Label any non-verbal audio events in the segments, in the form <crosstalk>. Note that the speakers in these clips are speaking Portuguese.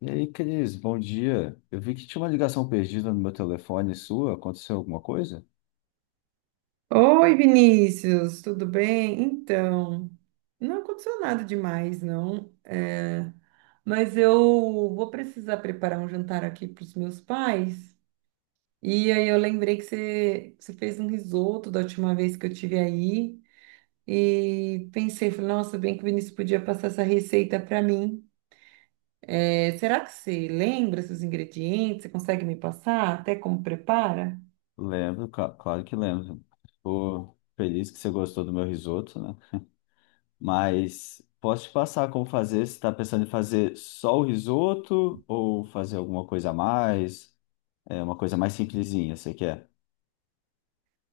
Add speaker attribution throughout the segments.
Speaker 1: E aí, Cris, bom dia. Eu vi que tinha uma ligação perdida no meu telefone sua. Aconteceu alguma coisa?
Speaker 2: Oi, Vinícius, tudo bem? Então, não aconteceu nada demais, não. Mas eu vou precisar preparar um jantar aqui para os meus pais. E aí eu lembrei que você fez um risoto da última vez que eu tive aí. E pensei, falei, nossa, bem que o Vinícius podia passar essa receita para mim. É, será que você lembra seus ingredientes? Você consegue me passar até como prepara?
Speaker 1: Lembro, claro que lembro. Tô feliz que você gostou do meu risoto, né? Mas posso te passar como fazer? Você está pensando em fazer só o risoto ou fazer alguma coisa a mais? É uma coisa mais simplesinha, você quer?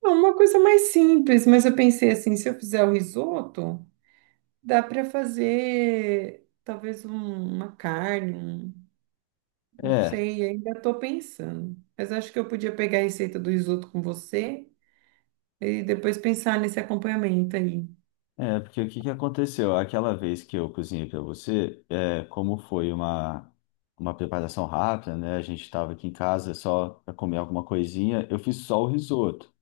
Speaker 2: Não, uma coisa mais simples, mas eu pensei assim, se eu fizer o risoto. Dá para fazer talvez uma carne, não
Speaker 1: É.
Speaker 2: sei, ainda estou pensando. Mas acho que eu podia pegar a receita do risoto com você e depois pensar nesse acompanhamento aí.
Speaker 1: Porque o que que aconteceu? Aquela vez que eu cozinhei para você, como foi uma preparação rápida, né? A gente estava aqui em casa só para comer alguma coisinha, eu fiz só o risoto.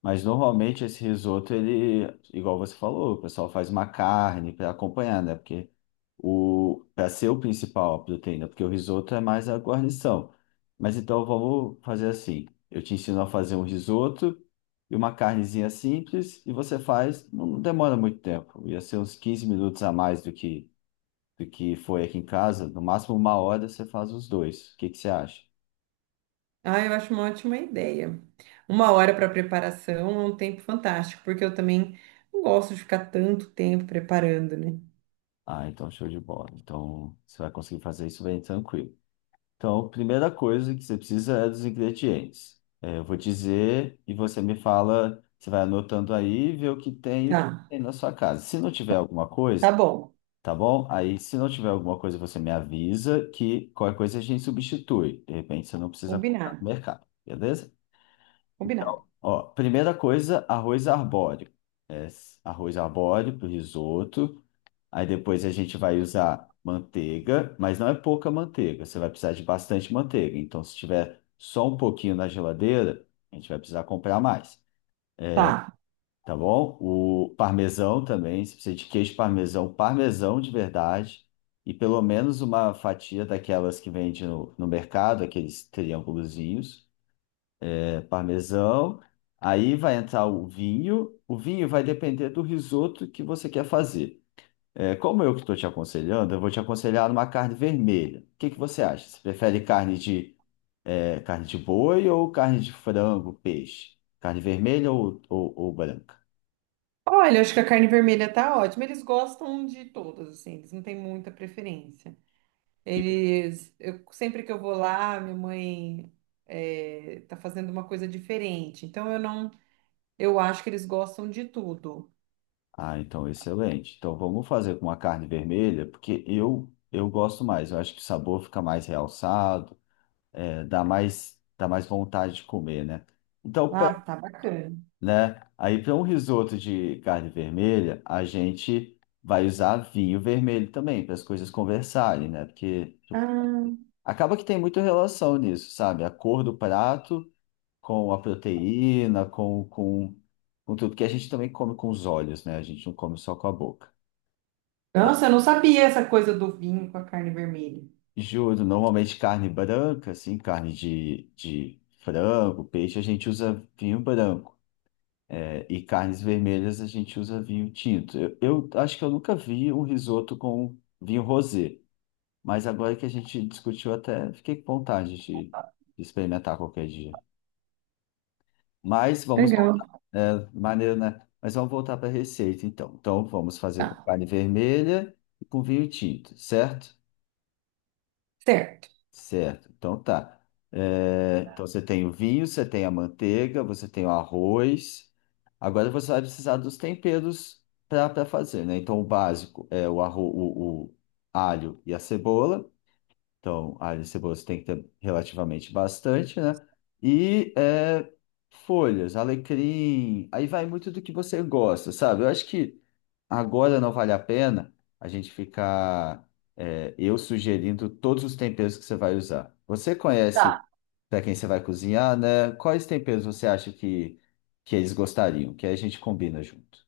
Speaker 1: Mas normalmente esse risoto, ele, igual você falou, o pessoal faz uma carne para acompanhar, né? Porque o para ser o principal a proteína, porque o risoto é mais a guarnição. Mas então vamos fazer assim. Eu te ensino a fazer um risoto e uma carnezinha simples e você faz, não demora muito tempo. Ia ser uns 15 minutos a mais do que foi aqui em casa, no máximo uma hora você faz os dois. O que que você acha?
Speaker 2: Ah, eu acho uma ótima ideia. Uma hora para preparação é um tempo fantástico, porque eu também não gosto de ficar tanto tempo preparando, né?
Speaker 1: Ah, então show de bola. Então você vai conseguir fazer isso bem tranquilo. Então, a primeira coisa que você precisa é dos ingredientes. É, eu vou dizer e você me fala, você vai anotando aí e vê o que tem e o
Speaker 2: Tá,
Speaker 1: que tem na sua casa. Se não tiver alguma
Speaker 2: tá
Speaker 1: coisa,
Speaker 2: bom.
Speaker 1: tá bom? Aí, se não tiver alguma coisa, você me avisa que qualquer coisa a gente substitui. De repente, você não precisa comprar
Speaker 2: Combinado,
Speaker 1: no mercado, beleza?
Speaker 2: combinado.
Speaker 1: Então, ó, primeira coisa, arroz arbóreo. É, arroz arbóreo para risoto. Aí depois a gente vai usar manteiga, mas não é pouca manteiga, você vai precisar de bastante manteiga. Então, se tiver só um pouquinho na geladeira, a gente vai precisar comprar mais,
Speaker 2: Tá.
Speaker 1: tá bom? O parmesão também, você precisa de queijo parmesão, parmesão de verdade, e pelo menos uma fatia daquelas que vende no mercado, aqueles triângulozinhos, é, parmesão. Aí vai entrar o vinho vai depender do risoto que você quer fazer. É, como eu que estou te aconselhando, eu vou te aconselhar uma carne vermelha. O que que você acha? Você prefere carne de, é, carne de boi ou carne de frango, peixe? Carne vermelha ou branca?
Speaker 2: Olha, acho que a carne vermelha tá ótima. Eles gostam de todas, assim, eles não têm muita preferência.
Speaker 1: E-
Speaker 2: Sempre que eu vou lá, minha mãe tá fazendo uma coisa diferente. Então eu não, eu acho que eles gostam de tudo.
Speaker 1: Ah, então excelente. Então vamos fazer com uma carne vermelha, porque eu gosto mais. Eu acho que o sabor fica mais realçado, é, dá mais vontade de comer, né? Então
Speaker 2: Ah, tá bacana.
Speaker 1: né? Aí para um risoto de carne vermelha, a gente vai usar vinho vermelho também, para as coisas conversarem, né? Porque tipo,
Speaker 2: Ah,
Speaker 1: acaba que tem muita relação nisso, sabe? A cor do prato com a proteína, com tudo, que a gente também come com os olhos, né? A gente não come só com a boca.
Speaker 2: nossa, eu não sabia essa coisa do vinho com a carne vermelha.
Speaker 1: Juro, normalmente carne branca, assim, carne de frango, peixe, a gente usa vinho branco. É, e carnes vermelhas a gente usa vinho tinto. Eu acho que eu nunca vi um risoto com vinho rosé, mas agora que a gente discutiu até fiquei com vontade de experimentar qualquer dia. Mas vamos
Speaker 2: Legal.
Speaker 1: voltar, é, maneiro, né? Mas vamos voltar para a receita então. Então vamos fazer com
Speaker 2: Tá,
Speaker 1: carne vermelha e com vinho tinto, certo?
Speaker 2: certo.
Speaker 1: Certo, então tá. É, então você tem o vinho, você tem a manteiga, você tem o arroz. Agora você vai precisar dos temperos para fazer, né? Então o básico é o alho e a cebola. Então, alho e cebola você tem que ter relativamente bastante, né? E é, folhas, alecrim. Aí vai muito do que você gosta, sabe? Eu acho que agora não vale a pena a gente ficar eu sugerindo todos os temperos que você vai usar. Você conhece
Speaker 2: Tá.
Speaker 1: para quem você vai cozinhar, né? Quais temperos você acha que eles gostariam? Que aí a gente combina junto.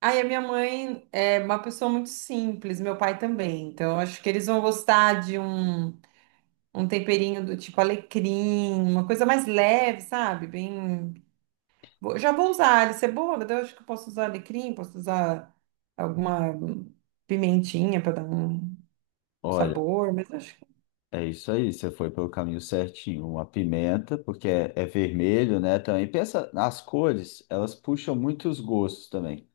Speaker 2: Aí a minha mãe é uma pessoa muito simples, meu pai também. Então eu acho que eles vão gostar de um temperinho do tipo alecrim, uma coisa mais leve, sabe? Bem já vou usar alho cebola, daí eu acho que eu posso usar alecrim, posso usar alguma pimentinha para dar um
Speaker 1: Olha,
Speaker 2: sabor, mas acho que
Speaker 1: é isso aí, você foi pelo caminho certinho. Uma pimenta, porque é, é vermelho, né? Também pensa, as cores, elas puxam muitos gostos também.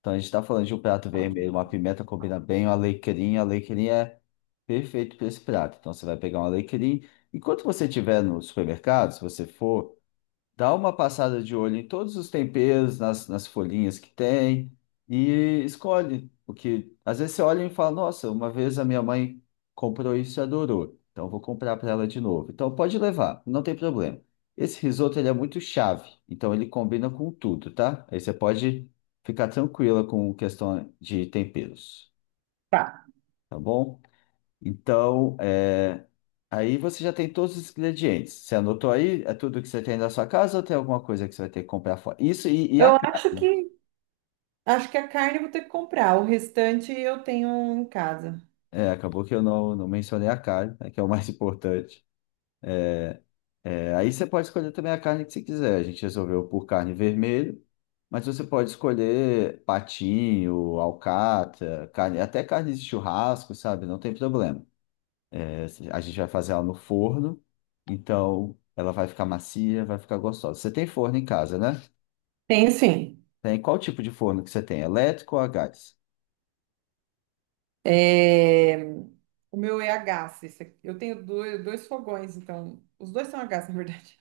Speaker 1: Então, a gente está falando de um prato vermelho, uma pimenta combina bem, um alecrim. Alecrim é perfeito para esse prato. Então, você vai pegar um alecrim enquanto você estiver no supermercado. Se você for, dá uma passada de olho em todos os temperos, nas folhinhas que tem e escolhe. O que às vezes você olha e fala: "Nossa, uma vez a minha mãe comprou isso e adorou, então eu vou comprar para ela de novo." Então pode levar, não tem problema. Esse risoto ele é muito chave, então ele combina com tudo, tá? Aí você pode ficar tranquila com questão de temperos,
Speaker 2: tá.
Speaker 1: tá bom? Então, é, aí você já tem todos os ingredientes. Você anotou aí? É tudo que você tem na sua casa ou tem alguma coisa que você vai ter que comprar fora? Isso e a
Speaker 2: eu
Speaker 1: carne.
Speaker 2: acho que Acho que a carne eu vou ter que comprar, o restante eu tenho em casa.
Speaker 1: É, acabou que eu não mencionei a carne, né, que é o mais <laughs> importante. É, aí você pode escolher também a carne que você quiser. A gente resolveu por carne vermelha, mas você pode escolher patinho, alcatra, carne, até carne de churrasco, sabe? Não tem problema. É, a gente vai fazer ela no forno, então ela vai ficar macia, vai ficar gostosa. Você tem forno em casa, né?
Speaker 2: Tem sim.
Speaker 1: Tem qual tipo de forno que você tem? Elétrico ou a gás?
Speaker 2: É, o meu é a gás. Esse aqui. Eu tenho dois fogões, então os dois são a gás, <laughs> na verdade.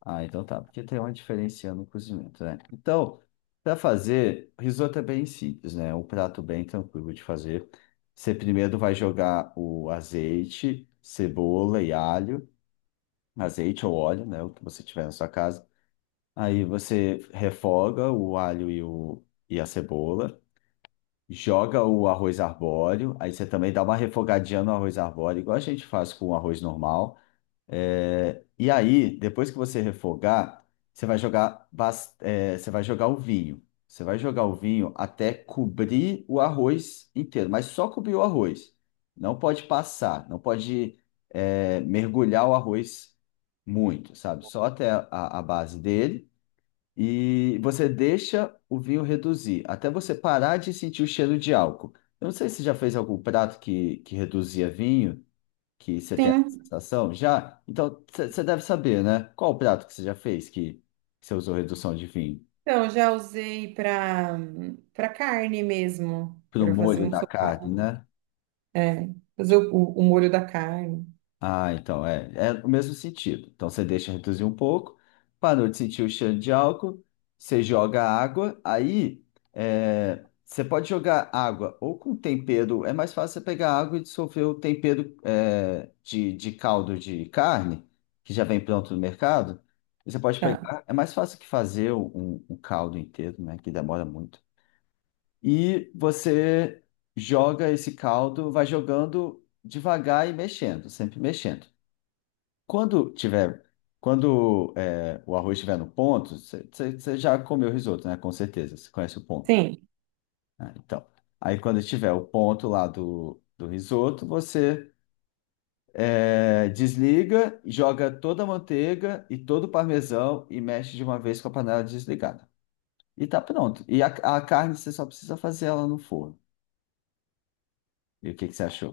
Speaker 1: Ah, então tá, porque tem uma diferença no cozimento, né? Então, para fazer, risoto é bem simples, né? É um prato bem tranquilo de fazer. Você primeiro vai jogar o azeite, cebola e alho, azeite ou óleo, né? O que você tiver na sua casa. Aí você refoga o alho e a cebola, joga o arroz arbóreo, aí você também dá uma refogadinha no arroz arbóreo, igual a gente faz com o arroz normal. É, e aí, depois que você refogar, você vai jogar, você vai jogar o vinho. Você vai jogar o vinho até cobrir o arroz inteiro, mas só cobrir o arroz. Não pode passar, não pode, é, mergulhar o arroz muito, sabe? Só até a base dele. E você deixa o vinho reduzir, até você parar de sentir o cheiro de álcool. Eu não sei se você já fez algum prato que reduzia vinho que você tem essa
Speaker 2: Sim.
Speaker 1: sensação? Já? Então, você deve saber, né? Qual o prato que você já fez que você usou redução de vinho?
Speaker 2: Então eu já usei para carne mesmo,
Speaker 1: Pro
Speaker 2: para fazer
Speaker 1: molho
Speaker 2: um
Speaker 1: da
Speaker 2: sopá,
Speaker 1: carne, né?
Speaker 2: é, fazer o molho da carne.
Speaker 1: Ah, então é o mesmo sentido. Então você deixa reduzir um pouco, parou de sentir o cheiro de álcool, você joga água, aí é, você pode jogar água ou com tempero, é mais fácil você pegar água e dissolver o tempero é, de caldo de carne, que já vem pronto no mercado. Você pode
Speaker 2: Tá.
Speaker 1: pegar, é mais fácil que fazer um, um caldo inteiro, né, que demora muito. E você joga esse caldo, vai jogando devagar e mexendo, sempre mexendo. Quando tiver, quando é, o arroz estiver no ponto, você já comeu risoto, né? Com certeza, você conhece o ponto.
Speaker 2: Sim,
Speaker 1: Ah, então, aí quando tiver o ponto lá do risoto, você é, desliga, joga toda a manteiga e todo o parmesão e mexe de uma vez com a panela desligada. E tá pronto. E a carne você só precisa fazer ela no forno. E o que que você achou?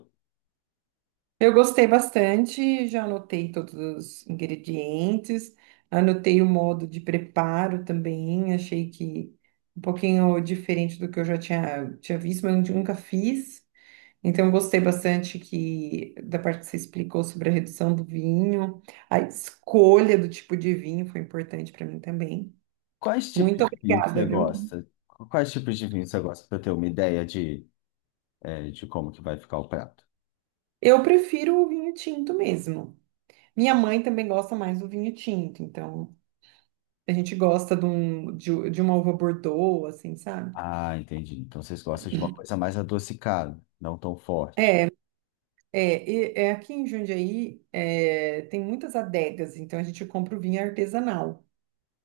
Speaker 2: eu gostei bastante, já anotei todos os ingredientes, anotei o modo de preparo também, achei que um pouquinho diferente do que eu já tinha visto, mas eu nunca fiz. Então, eu gostei bastante que da parte que você explicou sobre a redução do vinho, a escolha do tipo de vinho foi importante para mim também.
Speaker 1: Quais tipos
Speaker 2: Muito
Speaker 1: de vinho que
Speaker 2: obrigada,
Speaker 1: você
Speaker 2: viu?
Speaker 1: gosta? Quais tipos de vinho você gosta para ter uma ideia de, é, de como que vai ficar o prato?
Speaker 2: Eu prefiro o vinho tinto mesmo. Minha mãe também gosta mais do vinho tinto, então. A gente gosta de uma uva Bordeaux, assim, sabe?
Speaker 1: Ah, entendi. Então vocês gostam de uma coisa mais adocicada, não tão forte.
Speaker 2: É, é aqui em Jundiaí é, tem muitas adegas, então a gente compra o vinho artesanal.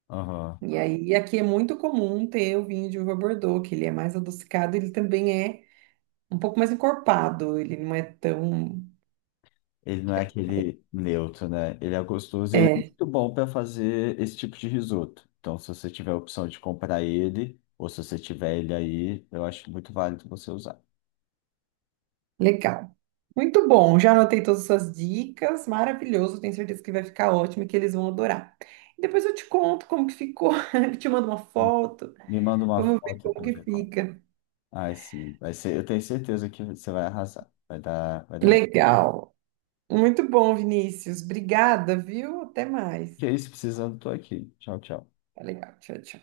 Speaker 1: Aham.
Speaker 2: E aí aqui é muito comum ter o vinho de uva Bordeaux, que ele é mais adocicado, ele também é um pouco mais encorpado, ele não é tão
Speaker 1: Ele não é aquele neutro, né? Ele é gostoso e ele é
Speaker 2: é,
Speaker 1: muito bom para fazer esse tipo de risoto. Então, se você tiver a opção de comprar ele, ou se você tiver ele aí, eu acho muito válido você usar.
Speaker 2: legal. Muito bom, já anotei todas as suas dicas, maravilhoso, tenho certeza que vai ficar ótimo e que eles vão adorar. E depois eu te conto como que ficou, <laughs> te mando uma foto,
Speaker 1: Me manda uma
Speaker 2: vamos ver
Speaker 1: foto
Speaker 2: como
Speaker 1: para
Speaker 2: que
Speaker 1: ver.
Speaker 2: fica.
Speaker 1: Ai, sim. Vai ser, eu tenho certeza que você vai arrasar. Vai dar muito.
Speaker 2: Legal. Muito bom, Vinícius. Obrigada, viu? Até mais.
Speaker 1: Que é isso, precisando, tô aqui. Tchau, tchau.
Speaker 2: Tá legal. Tchau, tchau.